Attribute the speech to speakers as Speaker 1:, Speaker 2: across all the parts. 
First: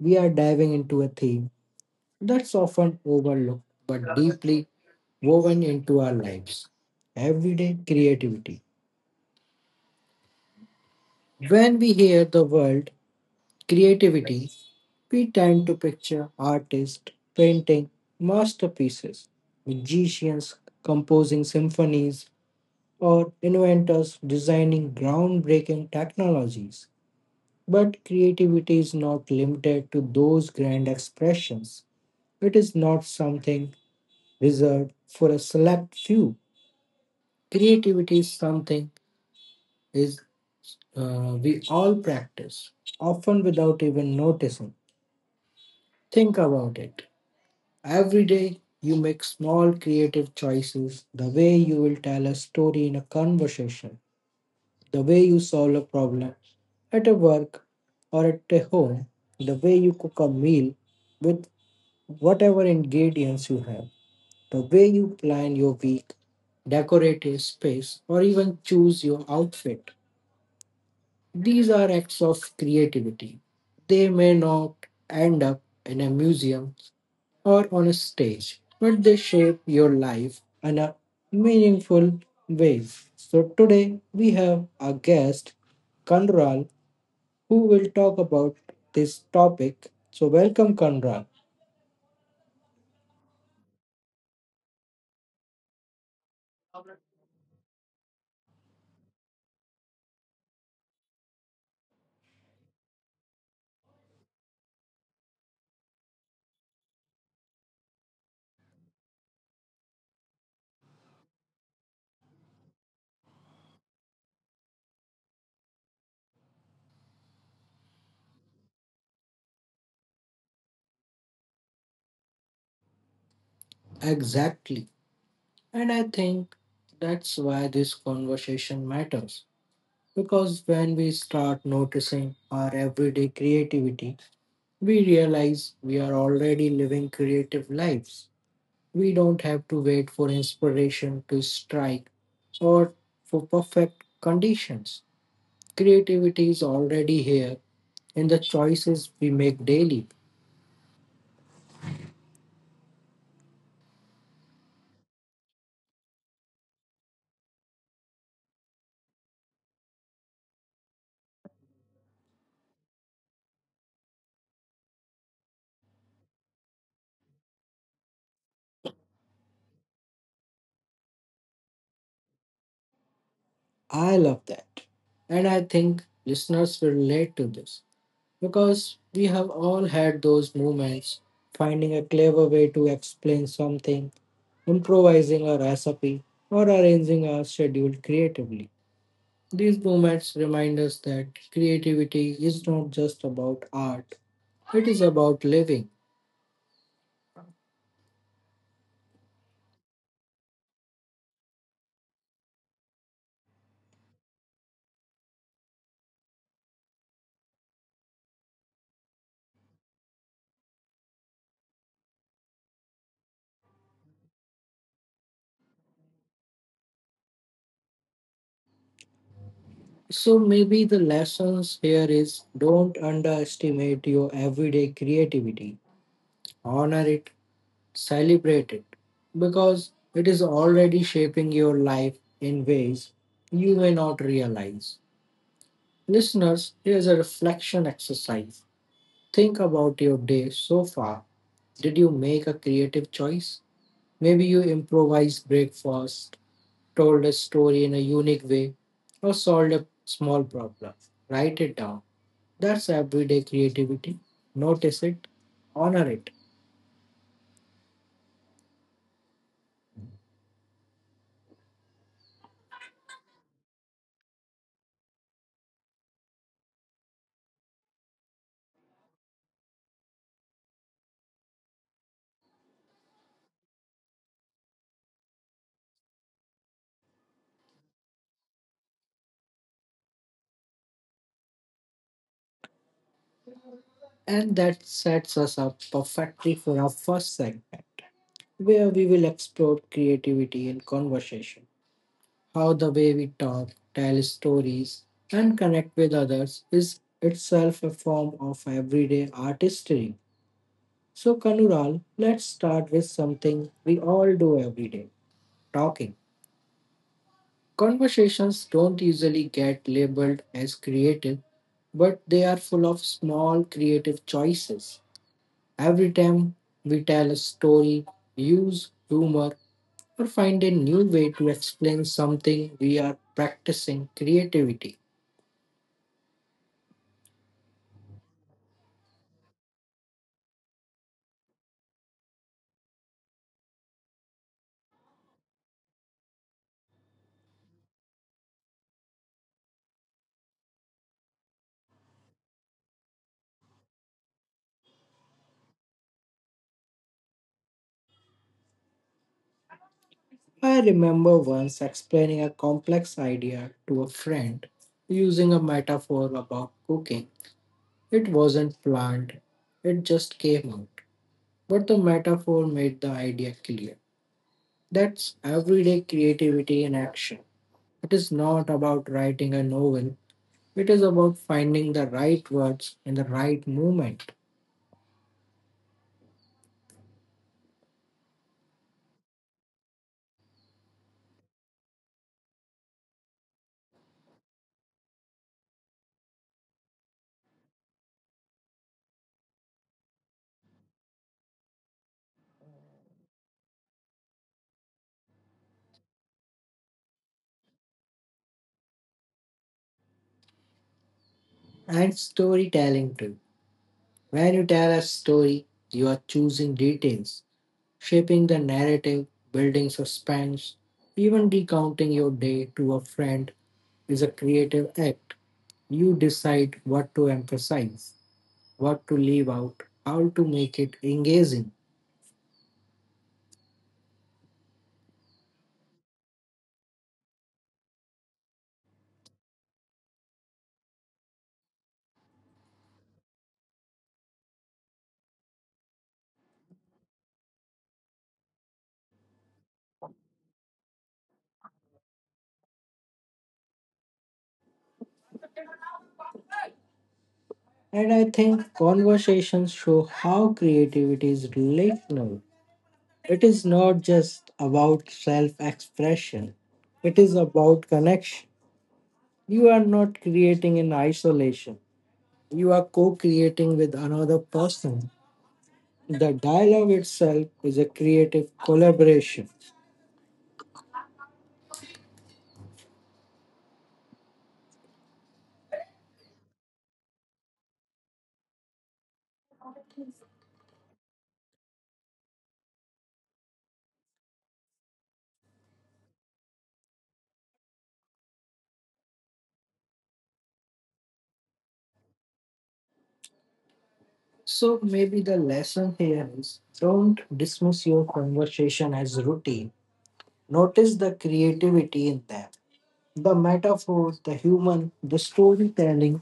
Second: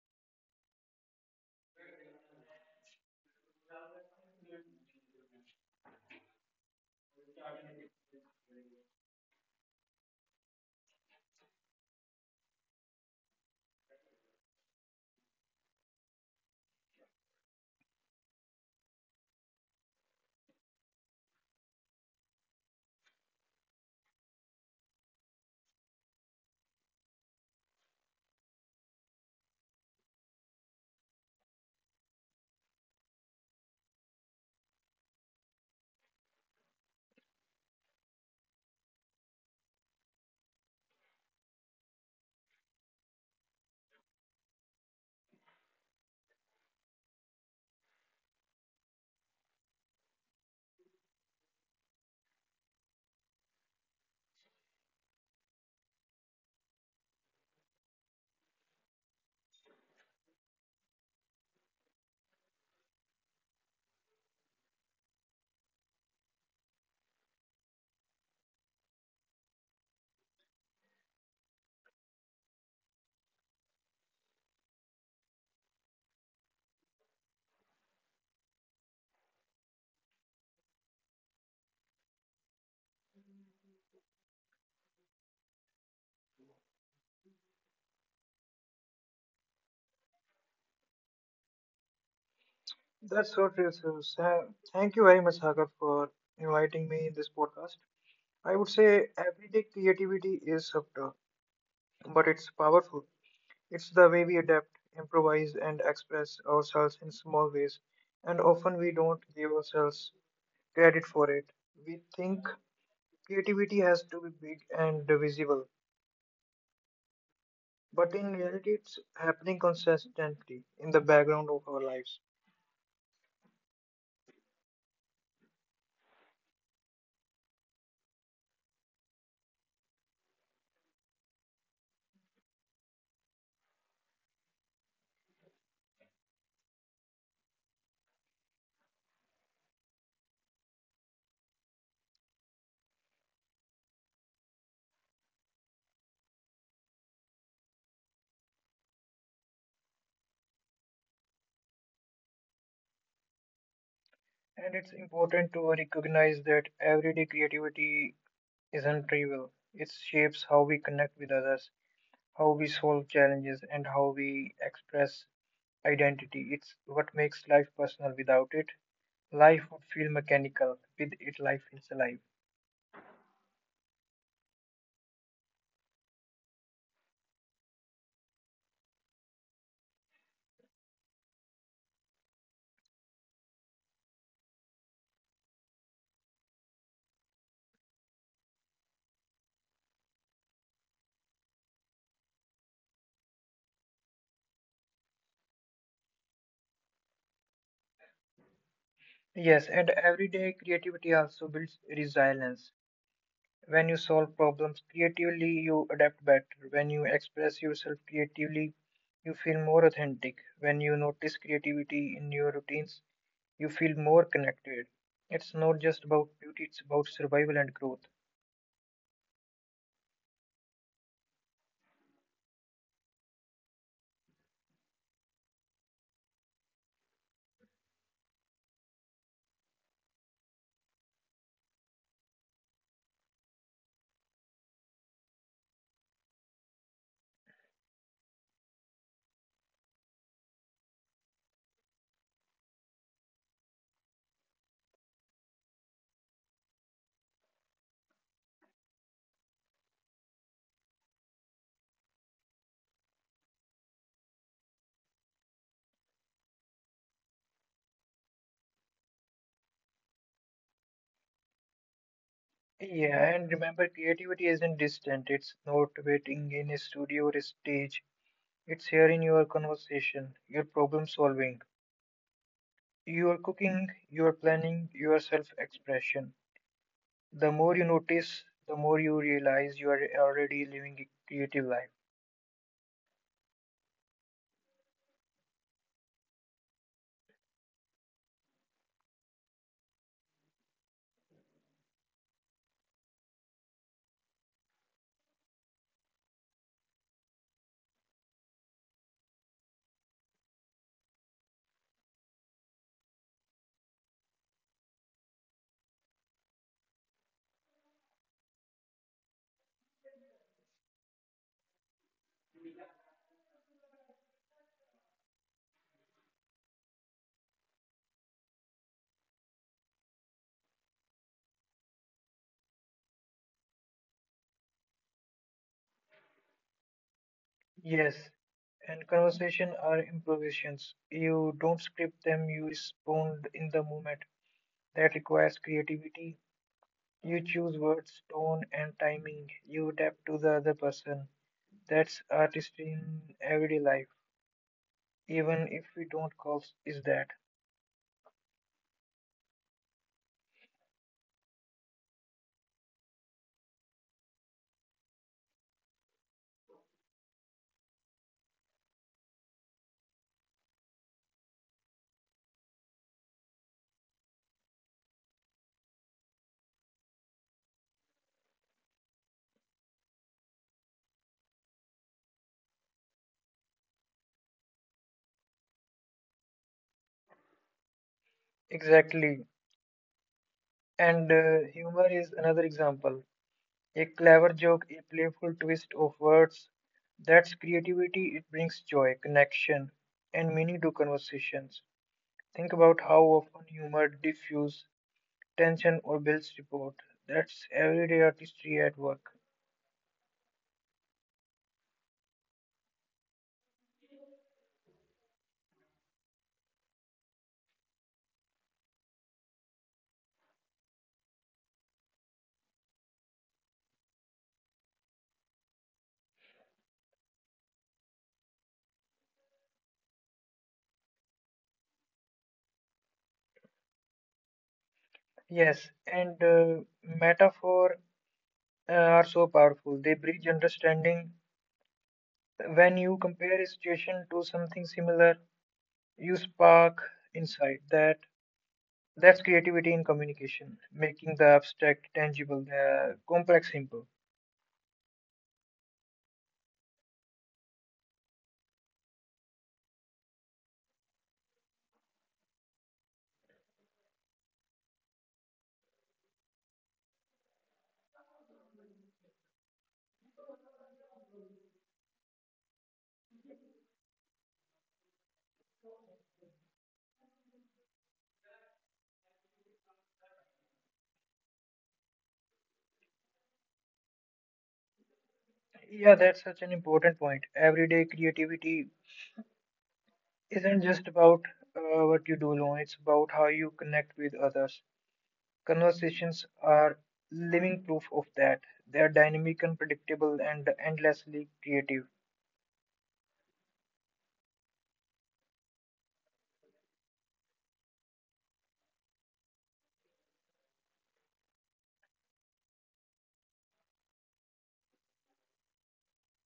Speaker 1: we are diving into a theme that's often overlooked but deeply woven into our lives everyday creativity. When we hear the word creativity, we tend to picture artists painting masterpieces, magicians composing symphonies, or inventors designing groundbreaking technologies. But creativity is not limited to those grand expressions. It is not something reserved for a select few. Creativity is something is we all practice, often without even noticing. Think about it. Every day you make small creative choices, the way you will tell a story in a conversation, the way you solve a problem at a work or at a home, the way you cook a meal with Whatever ingredients you have, the way you plan your week, decorate your space, or even choose your outfit, these are acts of creativity. They may not end up in a museum or on a stage, but they shape your life in a meaningful ways. So today we have a guest, Kanral, who will talk about this topic. So welcome, Kanral.
Speaker 2: That's so true. Thank you very much, Sagar, for inviting me in this podcast. I would say everyday creativity is subtle, but it's powerful. It's the way we adapt, improvise, and express ourselves in small ways, and often we don't give ourselves credit for it. We think creativity has to be big and visible, but in reality, it's happening consistently in the background of our lives.
Speaker 1: Exactly. And I think that's why this conversation matters. Because when we start noticing our everyday creativity, we realize we are already living creative lives. We don't have to wait for inspiration to strike or for perfect conditions. Creativity is already here in the choices we make daily.
Speaker 2: And it's important to recognize that everyday creativity isn't trivial. It shapes how we connect with others, how we solve challenges, and how we express identity. It's what makes life personal. Without it, life would feel mechanical. With it, life feels alive.
Speaker 1: I love that. And I think listeners will relate to this, because we have all had those moments finding a clever way to explain something, improvising a recipe, or arranging our schedule creatively. These moments remind us that creativity is not just about art, it is about living.
Speaker 2: Yes, and everyday creativity also builds resilience. When you solve problems creatively, you adapt better. When you express yourself creatively, you feel more authentic. When you notice creativity in your routines, you feel more connected. It's not just about beauty, it's about survival and growth.
Speaker 1: So maybe the lessons here is don't underestimate your everyday creativity. Honor it. Celebrate it, because it is already shaping your life in ways you may not realize. Listeners, here's a reflection exercise. Think about your day so far. Did you make a creative choice? Maybe you improvised breakfast, told a story in a unique way, or solved a small problem. Write it down. That's everyday creativity. Notice it, honor it.
Speaker 2: Yeah, and remember, creativity isn't distant, it's not waiting in a studio or a stage. It's here in your conversation, your problem solving, your cooking, your planning, your self expression. The more you notice, the more you realize you are already living a creative life.
Speaker 1: And that sets us up perfectly for our first segment, where we will explore creativity and conversation. How the way we talk, tell stories, and connect with others is itself a form of everyday artistry. So, Kanural, let's start with something we all do every day talking. Conversations don't usually get labeled as creative, but they are full of small creative choices. Every time we tell a story, use humor, or find a new way to explain something we are practicing creativity.
Speaker 2: Yes, and conversation are improvisations. You don't script them, you respond in the moment. That requires creativity. You choose words, tone, and timing. You adapt to the other person. That's artistry in everyday life, even if we don't call is that.
Speaker 1: I remember once explaining a complex idea to a friend using a metaphor about cooking. It wasn't planned, it just came out. But the metaphor made the idea clear. That's everyday creativity in action. It is not about writing a novel, it is about finding the right words in the right moment
Speaker 2: Exactly. And humor is another example. A clever joke, a playful twist of words. That's creativity. It brings joy, connection, and meaning to conversations. Think about how often humor diffuses tension or builds rapport. That's everyday artistry at work.
Speaker 1: and storytelling too. When you tell a story, you are choosing details, shaping the narrative, building suspense. Even recounting your day to a friend is a creative act. You decide what to emphasize, what to leave out, how to make it engaging.
Speaker 2: Yes, and metaphor are so powerful. They bridge understanding. When you compare a situation to something similar, you spark insight. That's creativity in communication, making the abstract tangible, the complex simple.
Speaker 1: And I think conversations show how creativity is relational. It is not just about self expression, it is about connection. You are not creating in isolation, you are co creating with another person. The dialogue itself is a creative collaboration.
Speaker 2: Yeah, that's such an important point. Everyday creativity isn't just about what you do alone. It's about how you connect with others. Conversations are living proof of that. They are dynamic, unpredictable, and endlessly creative.
Speaker 1: So maybe the lesson here is don't dismiss your conversation as routine. Notice the creativity in them the metaphor, the humor, the storytelling,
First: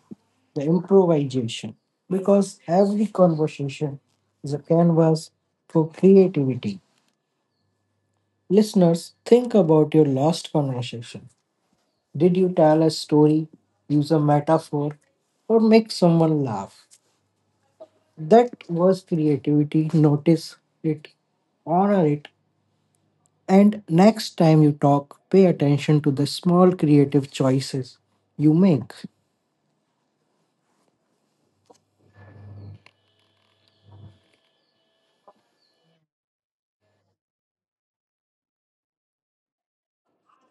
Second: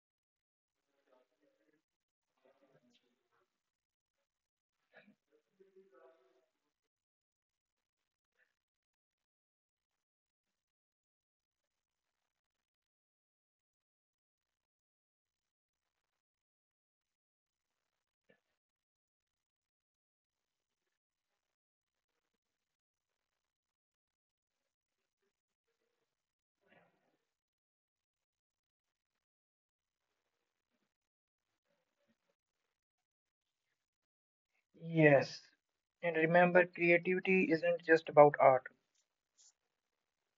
Speaker 1: the improvisation. Because every conversation is a canvas for creativity. Listeners, think about your last conversation. Did you tell a story, use a metaphor, or make someone laugh? That was creativity. Notice it, honor it, and next time you talk, pay attention to the small creative choices you make.
Speaker 2: Yes. And remember, creativity isn't just about art,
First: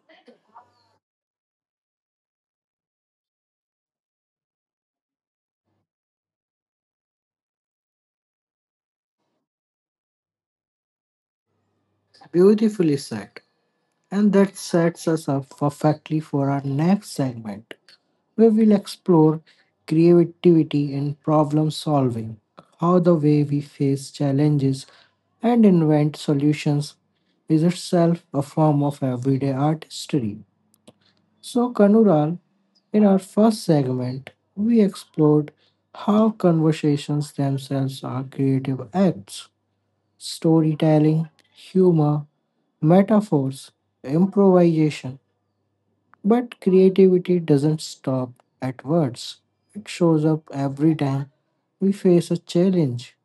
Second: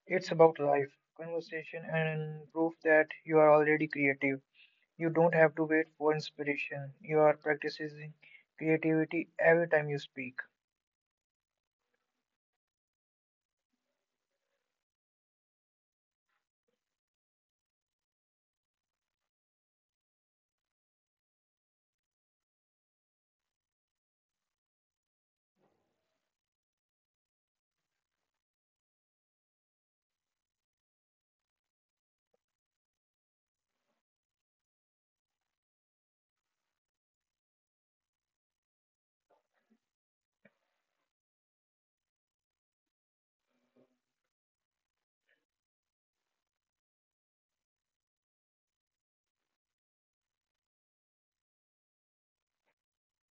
Speaker 2: it's about life, conversation, and proof that you are already creative. You don't have to wait for inspiration. You are practicing creativity every time you speak.
Speaker 1: Beautifully said. And that sets us up perfectly for our next segment, where we'll explore creativity in problem solving, how the way we face challenges and invent solutions is itself a form of everyday artistry. So, Kanural, in our first segment, we explored how conversations themselves are creative acts, storytelling, humor, metaphors, improvisation. But creativity doesn't stop at words, it shows up every time we face a challenge.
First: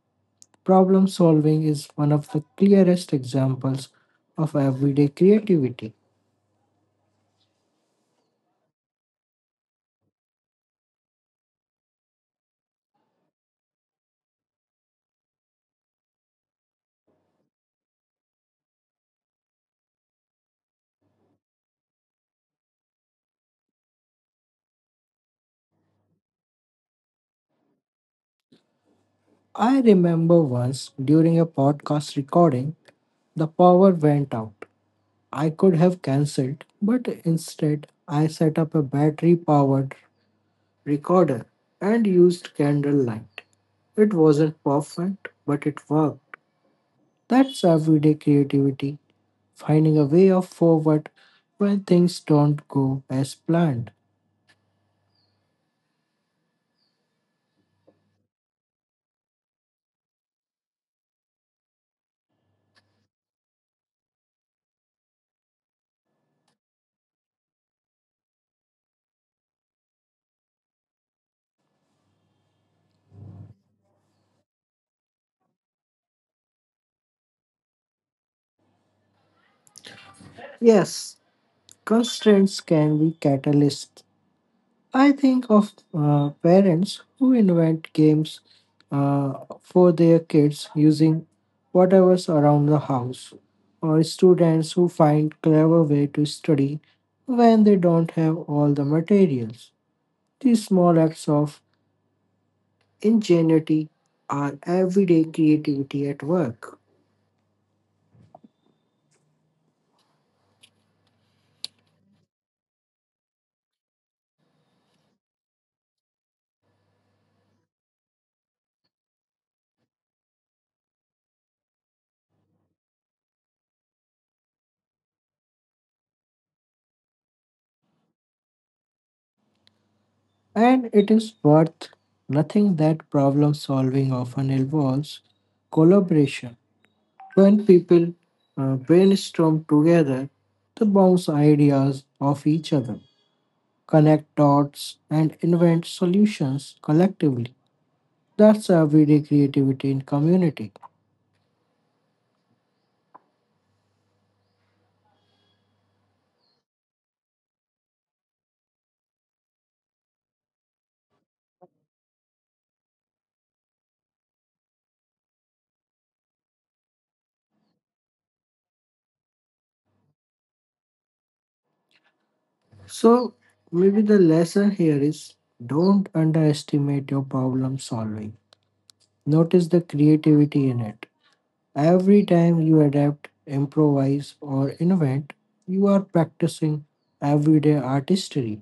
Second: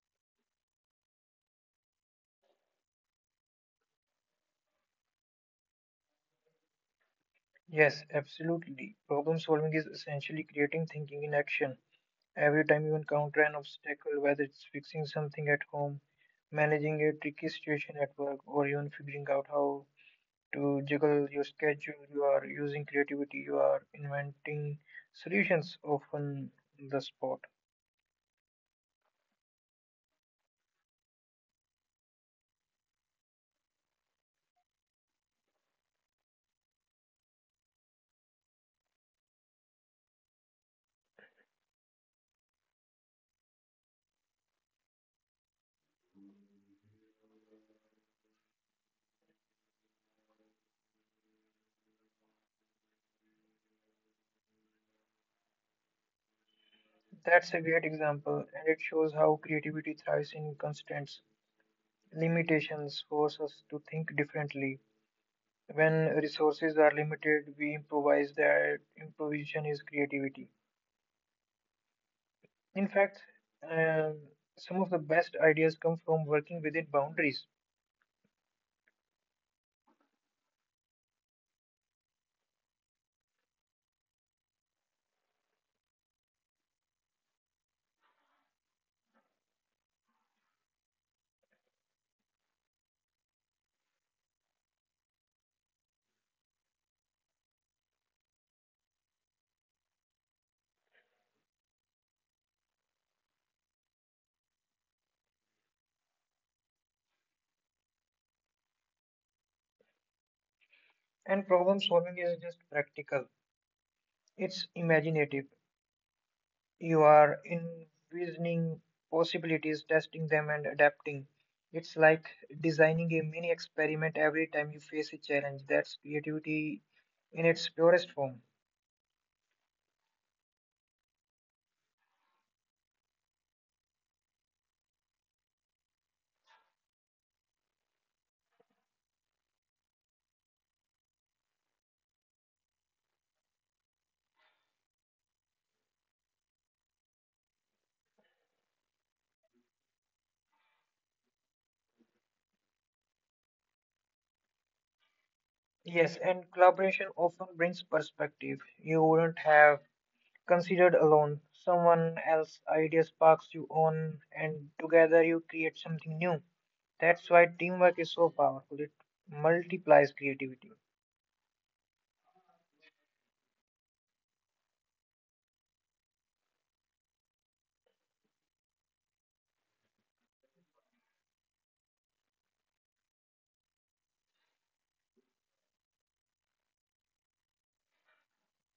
Speaker 1: Problem solving is one of the clearest examples of everyday creativity.
Speaker 2: Yes, absolutely. Problem solving is essentially creating thinking in action. Every time you encounter an obstacle, whether it's fixing something at home, managing a tricky situation at work, or even figuring out how to juggle your schedule, you are using creativity, you are inventing solutions often on the spot.
Speaker 1: I remember once during a podcast recording, the power went out. I could have cancelled, but instead, I set up a battery powered recorder and used candlelight. It wasn't perfect, but it worked. That's everyday creativity, finding a way of forward when things don't go as planned.
Speaker 2: That's a great example, and it shows how creativity thrives in constraints. Limitations force us to think differently. When resources are limited, we improvise that improvisation is creativity. In fact, um, some of the best ideas come from working within boundaries,
Speaker 1: Yes, constraints can be catalysts. I think of parents who invent games uh, for their kids using whatever's around the house, or students who find clever way to study when they don't have all the materials. These small acts of ingenuity are everyday creativity at work,
Speaker 2: and problem solving is just practical. It's imaginative. You are envisioning possibilities, testing them, and adapting. It's like designing a mini experiment every time you face a challenge. That's creativity in its purest form.
Speaker 1: and it is worth nothing that problem solving often involves collaboration. When people brainstorm together, they bounce ideas off each other, connect dots, and invent solutions collectively. That's everyday creativity in community.
Speaker 2: Yes, and collaboration often brings perspective you wouldn't have considered alone. Someone else's idea sparks your own, and together you create something new. That's why teamwork is so powerful. It multiplies creativity.
Speaker 1: So, maybe the lesson here is don't underestimate your problem solving. Notice the creativity in it. Every time you adapt, improvise, or invent, you are practicing everyday artistry.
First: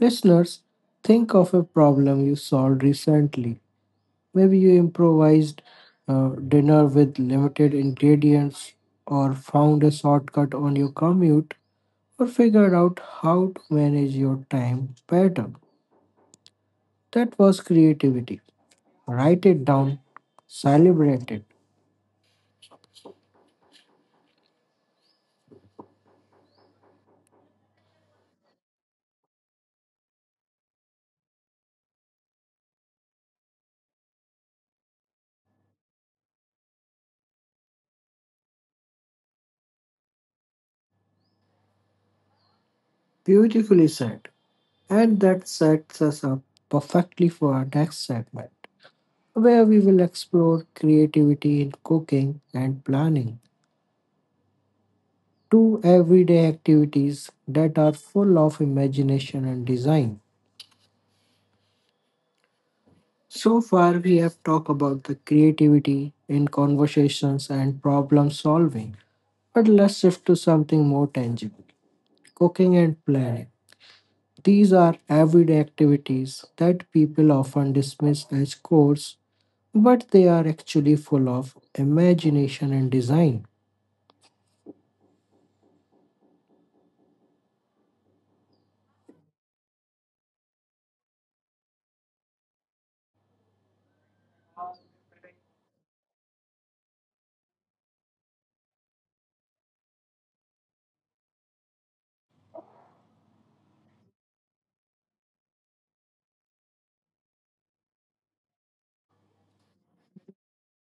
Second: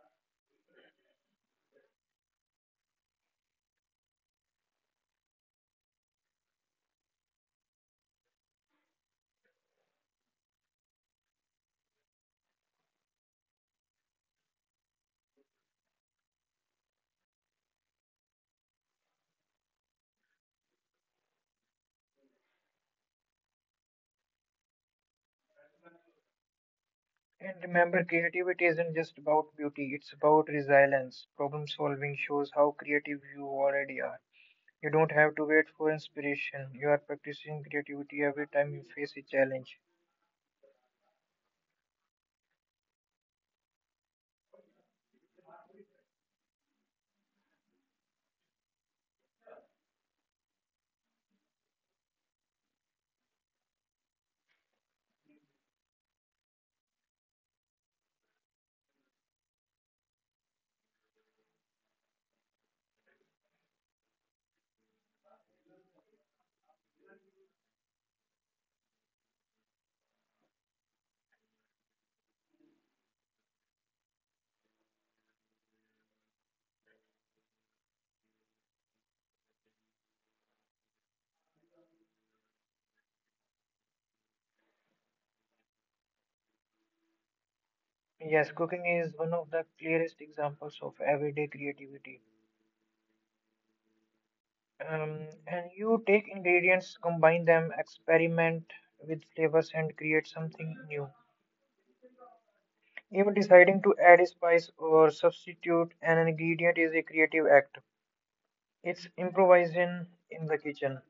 Speaker 1: Listeners, think of a problem you solved recently. Maybe you improvised dinner with limited ingredients, or found a shortcut on your commute, or figured out how to manage your time better. That was creativity. Write it down, celebrate it.
Speaker 2: And remember, creativity isn't just about beauty, it's about resilience. Problem solving shows how creative you already are. You don't have to wait for inspiration. You are practicing creativity every time you face a challenge.
Speaker 1: Beautifully said. And that sets us up perfectly for our next segment, where we will explore creativity in cooking and planning, to everyday activities that are full of imagination and design. So far, we have talked about the creativity in conversations and problem solving, but let's shift to something more tangible cooking and planning. These are everyday activities that people often dismiss as chores, but they are actually full of imagination and design.
Speaker 2: Yes, cooking is one of the clearest examples of everyday creativity. And you take ingredients, combine them, experiment with flavors, and create something new. Even deciding to add a spice or substitute an ingredient is a creative act. It's improvising in the kitchen.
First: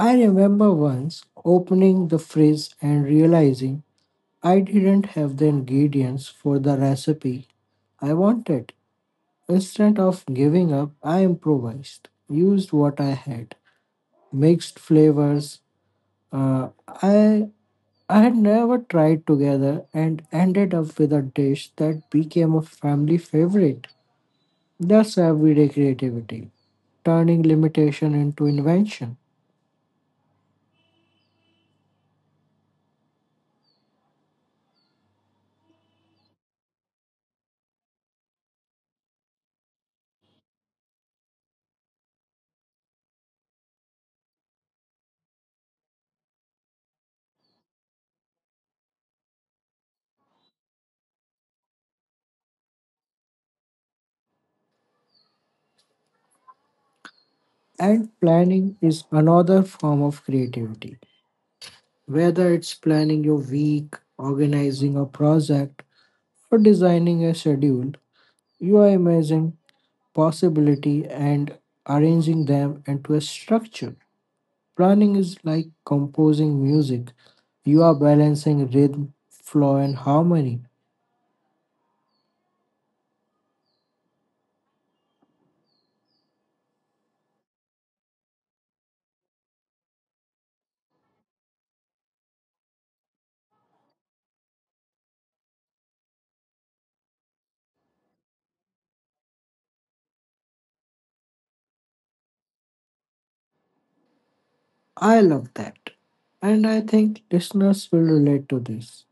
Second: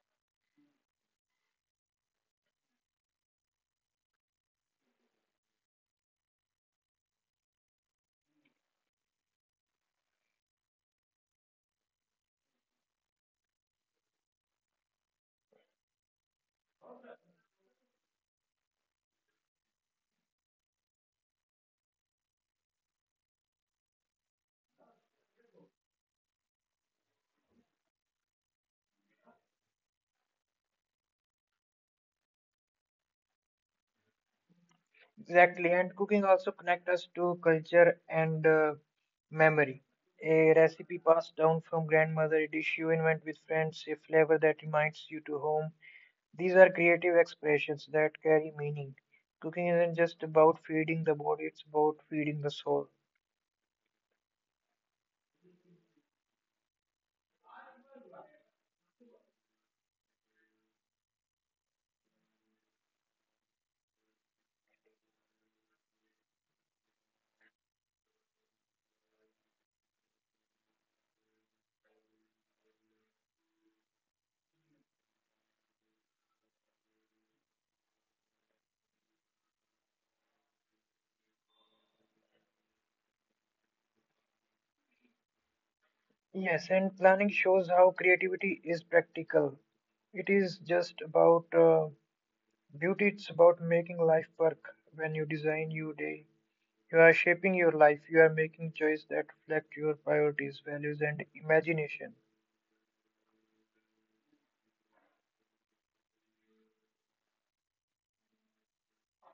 Speaker 1: I remember once opening the fridge and realizing I didn't have the ingredients for the recipe I wanted. Instead of giving up, I improvised, used what I had, mixed flavors. Uh, I I had never tried together and ended up with a dish that became a family favorite. That's everyday creativity, turning limitation into invention.
Speaker 2: Exactly, and cooking also connects us to culture and memory. A recipe passed down from grandmother, a dish you invent with friends, a flavor that reminds you to home, these are creative expressions that carry meaning. Cooking isn't just about feeding the body, it's about feeding the soul.
Speaker 1: And planning is another form of creativity. Whether it's planning your week, organizing a project, or designing a schedule, you are imagining possibility and arranging them into a structure. Planning is like composing music. You are balancing rhythm, flow, and harmony.
Speaker 2: Yes, and planning shows how creativity is practical. It is just about beauty, it's about making life work. When you design your day, you are shaping your life, you are making choices that reflect your priorities, values, and imagination.
Speaker 1: I love that. And I think listeners will relate to this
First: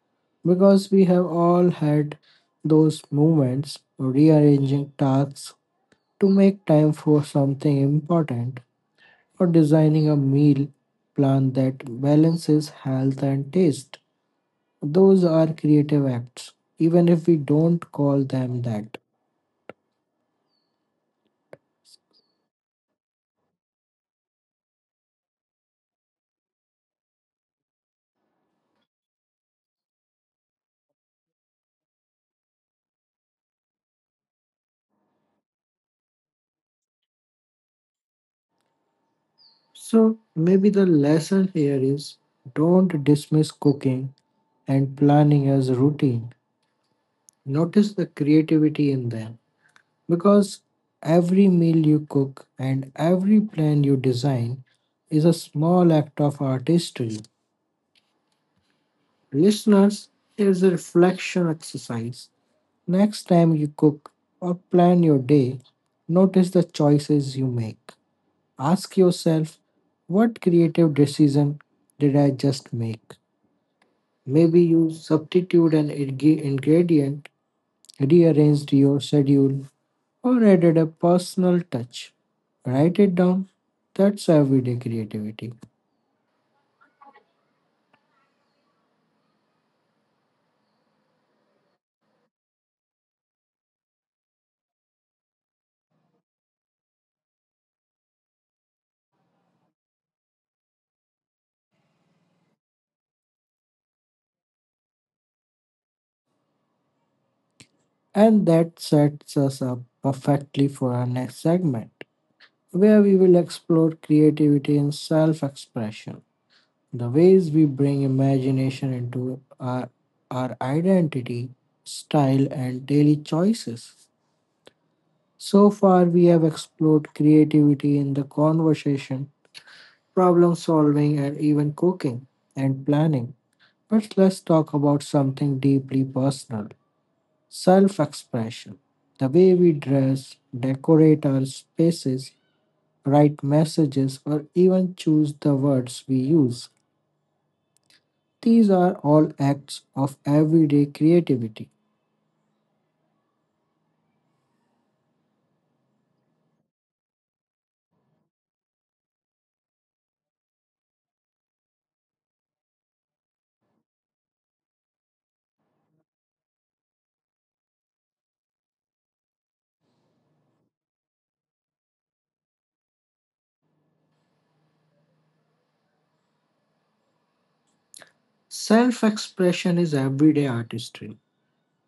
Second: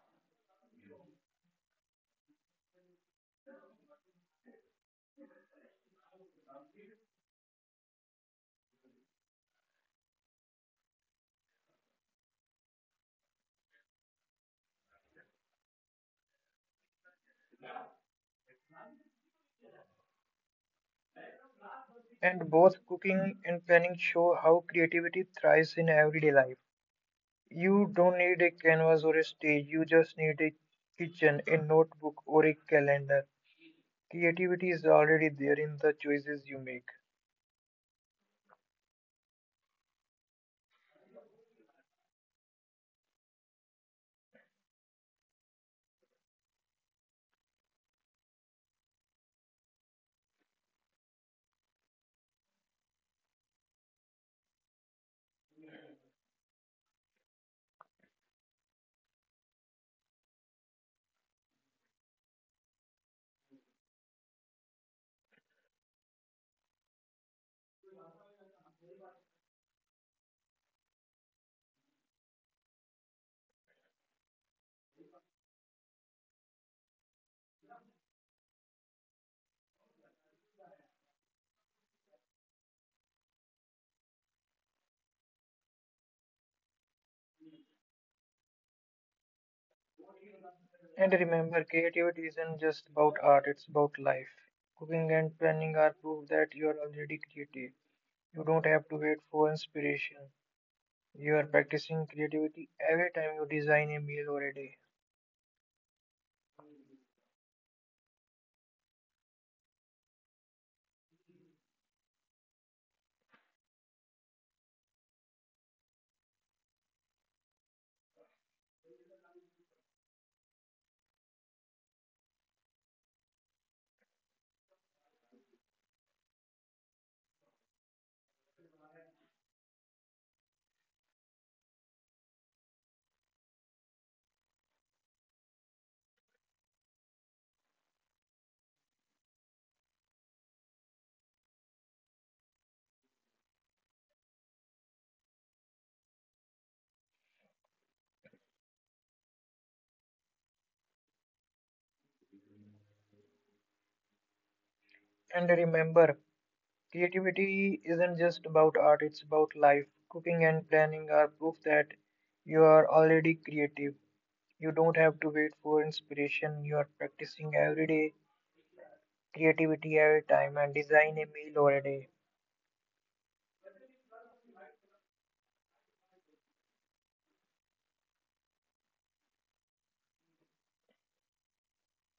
Speaker 1: because we have all had those moments rearranging tasks to make time for something important, or designing a meal plan that balances health and taste. Those are creative acts, even if we don't call them that.
Speaker 2: And both cooking and planning show how creativity thrives in everyday life. You don't need a canvas or a stage, you just need a kitchen, a notebook, or a calendar. Creativity is already there in the choices you make.
Speaker 1: So, maybe the lesson here is don't dismiss cooking and planning as routine. Notice the creativity in them because every meal you cook and every plan you design is a small act of artistry. Listeners, here's a reflection exercise. Next time you cook or plan your day, notice the choices you make. Ask yourself, what creative decision did I just make? Maybe you substitute an ingredient, rearranged your schedule, or added a personal touch. Write it down. That's everyday creativity.
Speaker 2: And remember, creativity isn't just about art, it's about life. Cooking and planning are proof that you are already creative. You don't have to wait for inspiration. You are practicing creativity every time you design a meal or a day.
Speaker 1: And that sets us up perfectly for our next segment, where we will explore creativity in self expression. The ways we bring imagination into our identity, style, and daily choices. So far, we have explored creativity in the conversation, problem solving, and even cooking and planning. But let's talk about something deeply personal self expression. The way we dress, decorate our spaces, write messages, or even choose the words we use. These are all acts of everyday creativity.
Speaker 2: And remember, creativity isn't just about art, it's about life. Cooking and planning are proof that you are already creative. You don't have to wait for inspiration. You are practicing every day, creativity every time, and design a meal or a day.
Speaker 1: Self expression is everyday artistry.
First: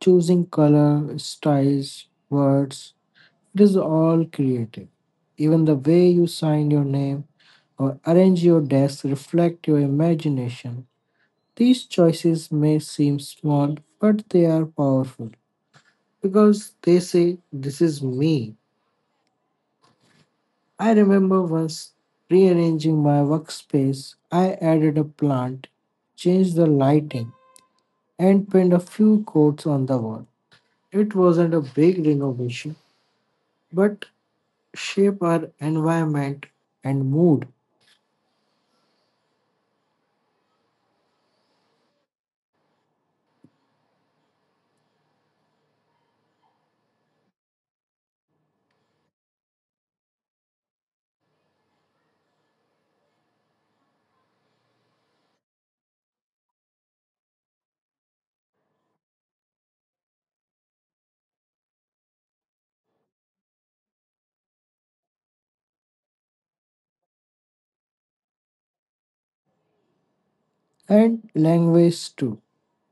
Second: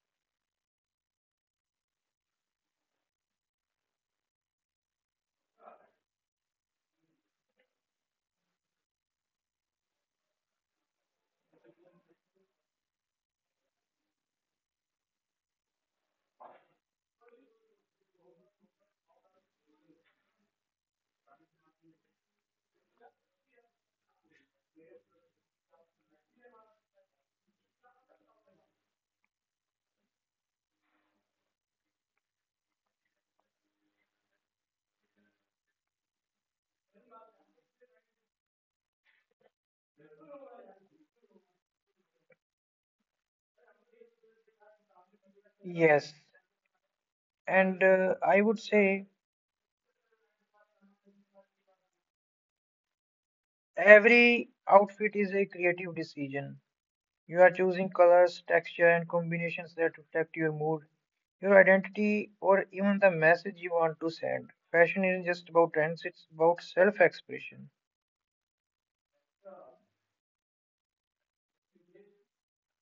Speaker 1: Choosing color, styles, words, it is all creative. Even the way you sign your name or arrange your desk reflect your imagination. These choices may seem small, but they are powerful because they say, "This is me." I remember once rearranging my workspace, I added a plant, changed the lighting, and pinned a few quotes on the wall. It wasn't a big renovation, but shaped our environment and mood
Speaker 2: Yes, and I would say every outfit is a creative decision. You are choosing colors, texture, and combinations that reflect your mood, your identity, or even the message you want to send. Fashion isn't just about trends, it's about self expression.
Speaker 1: and language too.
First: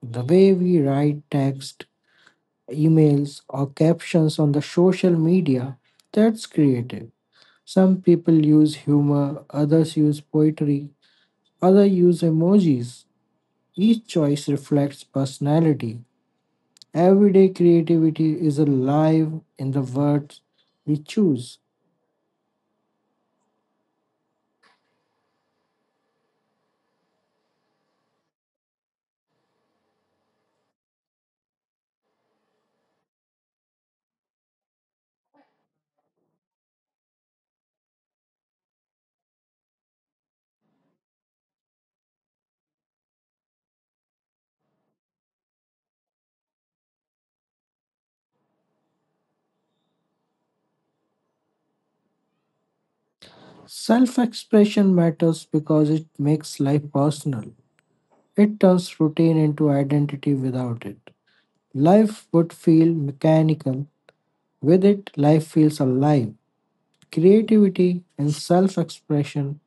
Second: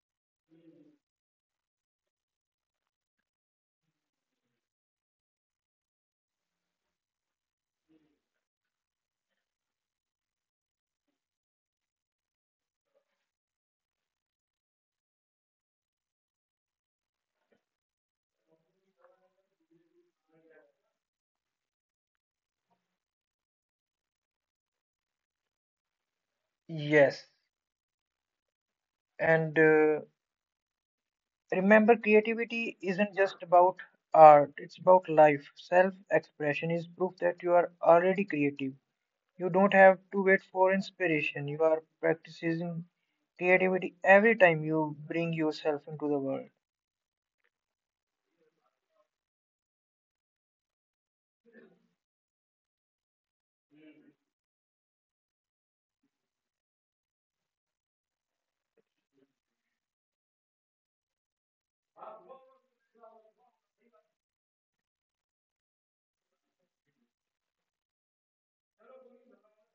Speaker 1: The way we write text, emails, or captions on the social media, that's creative. Some people use humor, others use poetry, others use emojis. Each choice reflects personality. Everyday creativity is alive in the words we choose.
Speaker 2: Yes, and remember, creativity isn't just about art, it's about life. Self expression is proof that you are already creative. You don't have to wait for inspiration, you are practicing creativity every time you bring yourself into the world.
Speaker 1: Self expression matters because it makes life personal. It turns routine into identity without it. Life would feel mechanical. With it, life feels alive. Creativity and self expression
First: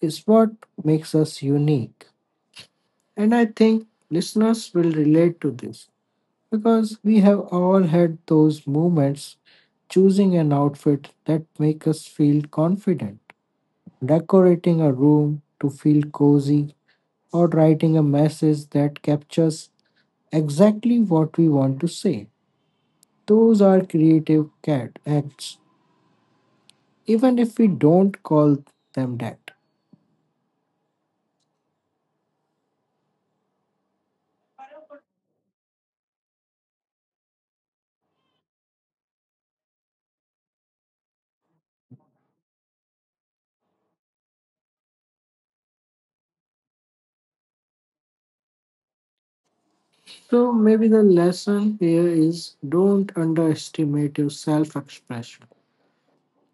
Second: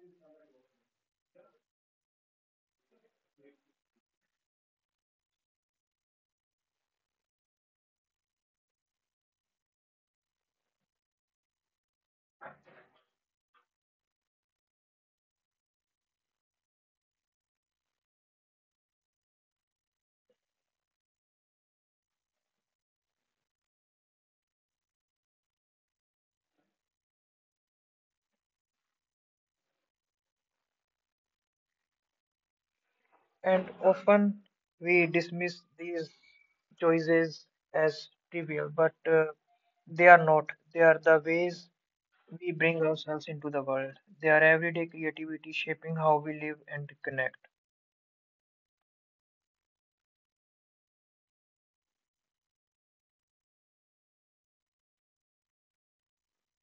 Speaker 1: is what makes us unique. And I think listeners will relate to this. Because we have all had those moments choosing an outfit that make us feel confident, decorating a room to feel cozy, or writing a message that captures exactly what we want to say. Those are creative cat acts, even if we don't call them that.
Speaker 2: And often we dismiss these choices as trivial, but they are not. They are the ways we bring ourselves into the world. They are everyday creativity shaping how we live and connect.
Speaker 1: So maybe the lesson here is don't underestimate your self expression.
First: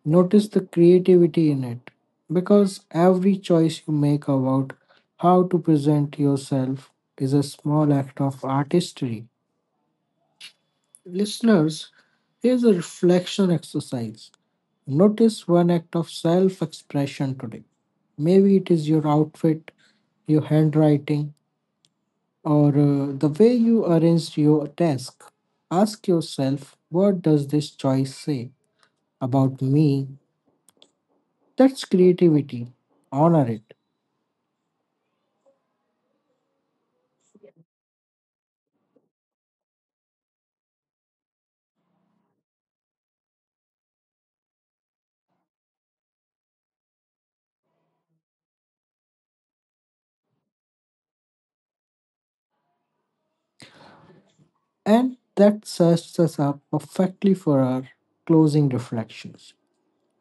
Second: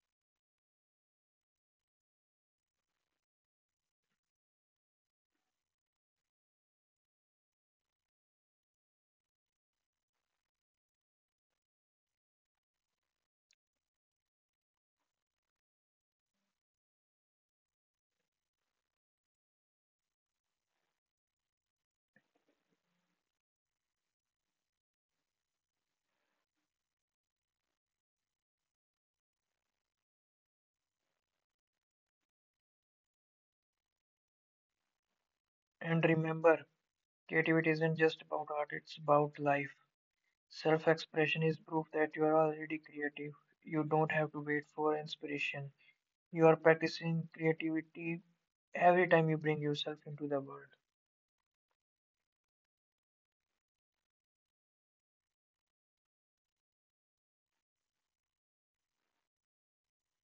Speaker 1: Notice the creativity in it, because every choice you make about how to present yourself is a small act of artistry. Listeners, here's a reflection exercise. Notice one act of self expression today. Maybe it is your outfit, your handwriting, or the way you arranged your desk. Ask yourself, what does this choice say about me? That's creativity. Honor it.
Speaker 2: And remember, creativity isn't just about art, it's about life. Self expression is proof that you are already creative. You don't have to wait for inspiration. You are practicing creativity every time you bring yourself into the world.
Speaker 1: And that sets us up perfectly for our closing reflections,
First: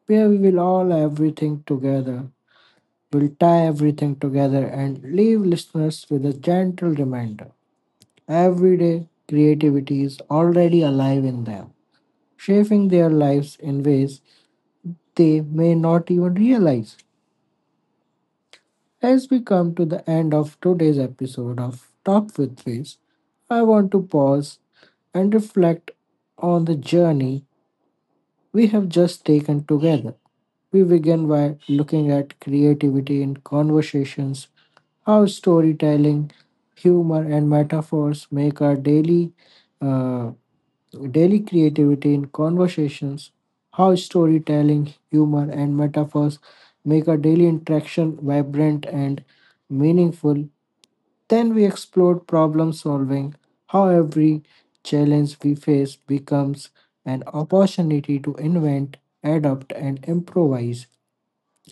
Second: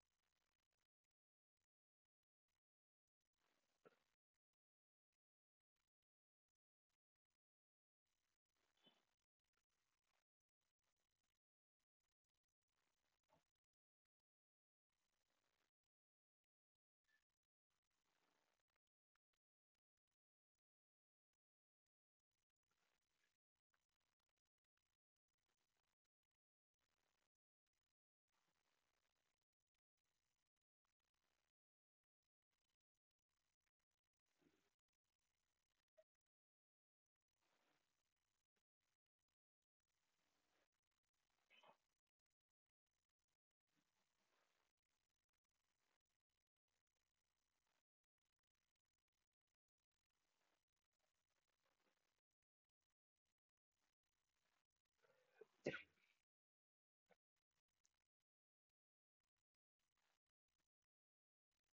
Speaker 1: where we will tie everything together and leave listeners with a gentle reminder. Every day, creativity is already alive in them, shaping their lives in ways they may not even realize. As we come to the end of today's episode of Talk with Ways, I want to pause and reflect on the journey we have just taken together. We begin by looking at creativity in conversations, how storytelling, humor, and metaphors make our uh, daily creativity in conversations, how storytelling, humor, and metaphors make our daily interaction vibrant and meaningful. Then we explored problem solving, how every challenge we face becomes an opportunity to invent, adapt, and improvise.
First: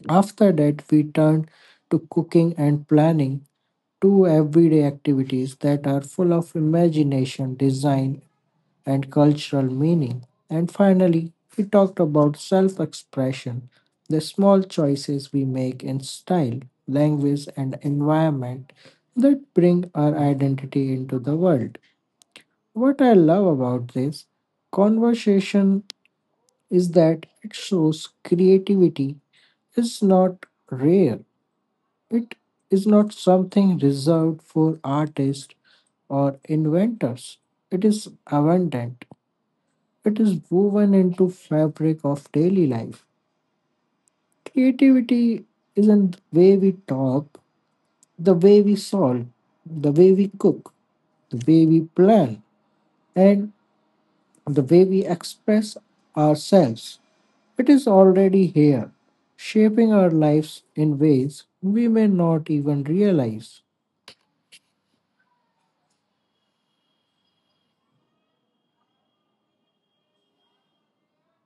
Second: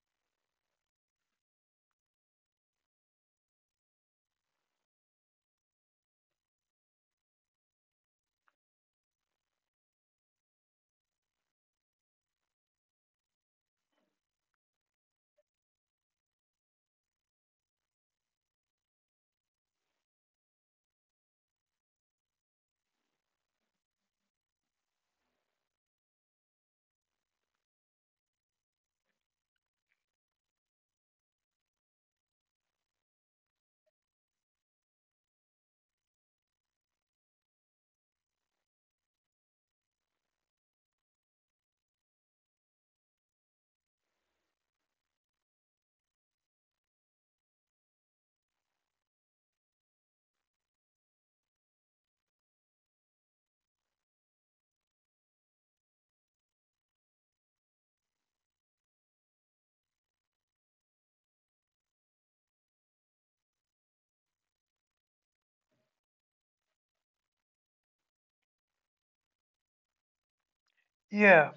Speaker 1: After that, we turned to cooking and planning, two everyday activities that are full of imagination, design, and cultural meaning. And finally, we talked about self expression, the small choices we make in style, language, and environment that bring our identity into the world. What I love about this conversation is that it shows creativity is not rare, it is not something reserved for artists or inventors. It is abundant, it is woven into fabric of daily life. Creativity isn't the way we talk, the way we solve, the way we cook, the way we plan, and the way we express ourselves. It is already here, shaping our lives in ways we may not even realize.
Speaker 2: Yeah,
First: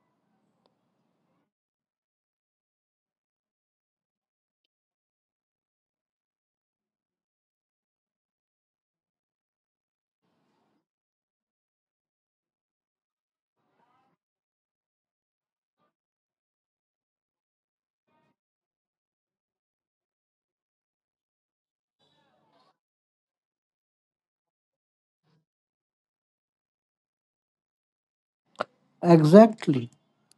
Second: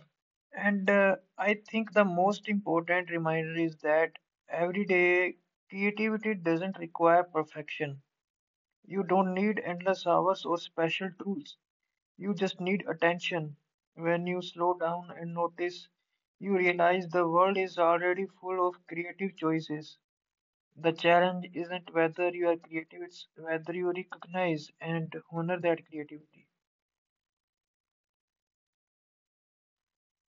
Speaker 2: and I think the most important reminder is that every day creativity doesn't require perfection. You don't need endless hours or special tools. You just need attention. When you slow down and notice, you realize the world is already full of creative choices. The challenge isn't whether you are creative, it's whether you recognize and honor that creativity.
Speaker 1: Exactly.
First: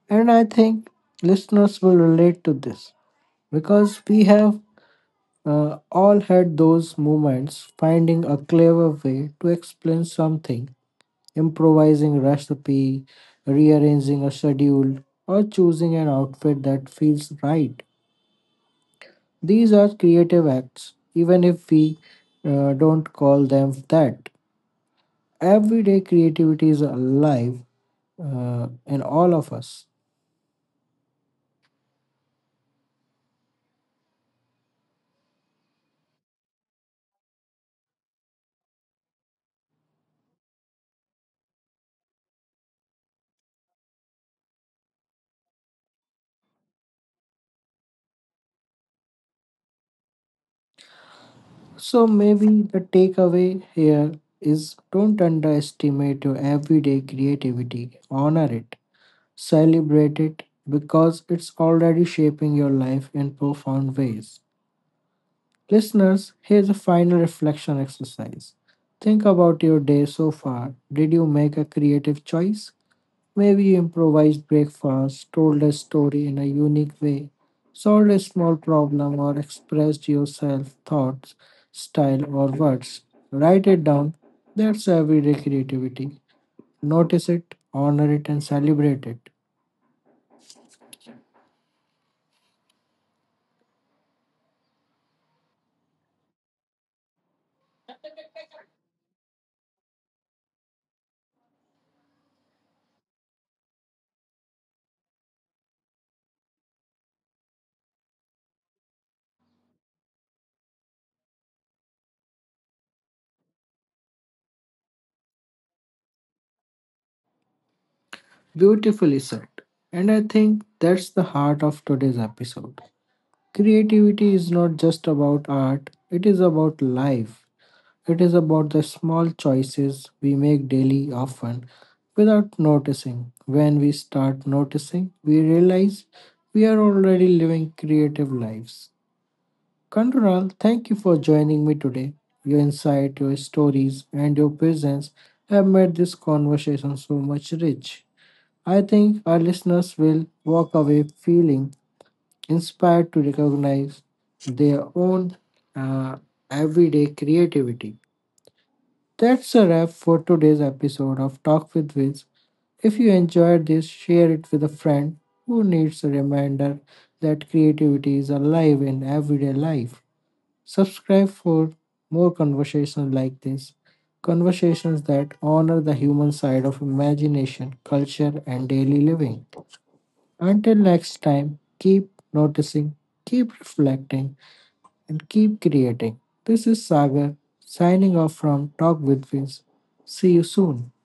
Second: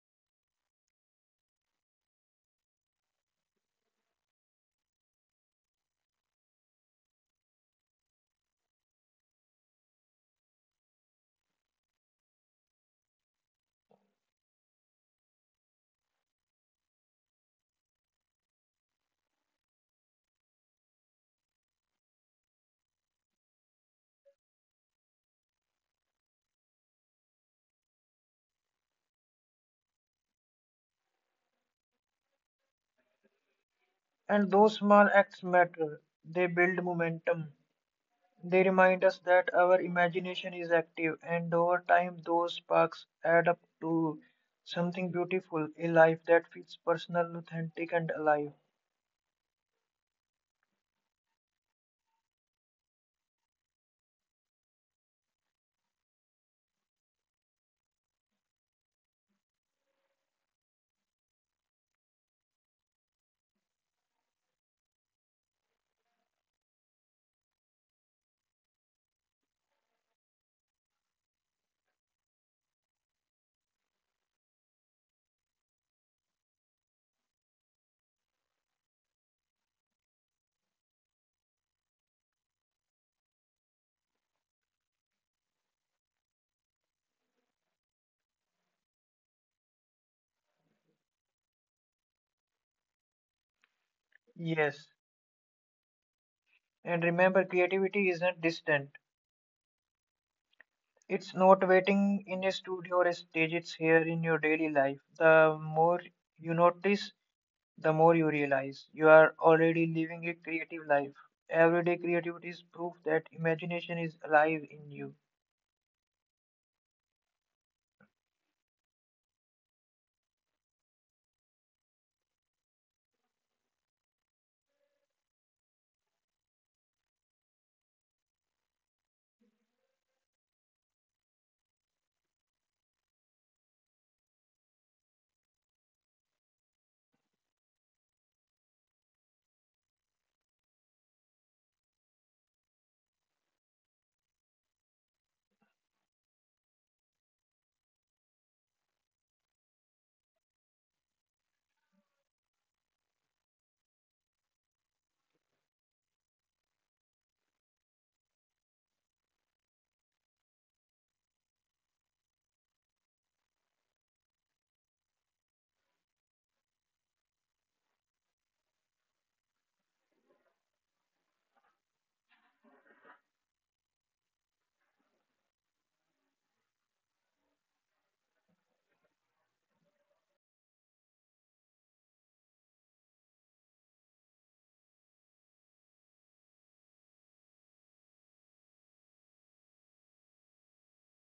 Speaker 1: And I think listeners will relate to this because we have all had those moments finding a clever way to explain something, improvising a recipe, rearranging a schedule, or choosing an outfit that feels right. These are creative acts, even if we don't call them that. Everyday creativity is alive in all of us.
Speaker 2: And those small acts matter. They build momentum. They remind us that our imagination is active, and over time, those sparks add up to something beautiful, a life that feels personal, authentic, and alive.
Speaker 1: So maybe the takeaway here is don't underestimate your everyday creativity, honor it. Celebrate it, because it's already shaping your life in profound ways. Listeners, here's a final reflection exercise. Think about your day so far. Did you make a creative choice? Maybe you improvised breakfast, told a story in a unique way, solved a small problem, or expressed yourself thoughts, style, or words. Write it down. That's everyday creativity. Notice it, honor it, and celebrate it.
Speaker 2: Yes, and remember, creativity isn't distant. It's not waiting in a studio or a stage, it's here in your daily life. The more you notice, the more you realize you are already living a creative life. Everyday creativity is proof that imagination is alive in you.
Speaker 1: Beautifully said. And I think that's the heart of today's episode. Creativity is not just about art, it is about life. It is about the small choices we make daily, often without noticing. When we start noticing, we realize we are already living creative lives. Kandural, thank you for joining me today. Your insight, your stories, and your presence have made this conversation so much rich. I think our listeners will walk away feeling inspired to recognize their own uh, everyday creativity. That's a wrap for today's episode of Talk with Wiz. If you enjoyed this, share it with a friend who needs a reminder that creativity is alive in everyday life. Subscribe for more conversations like this, conversations that honor the human side of imagination, culture, and daily living. Until next time, keep noticing, keep reflecting, and keep creating. This is Sagar signing off from Talk with Vince. See you soon.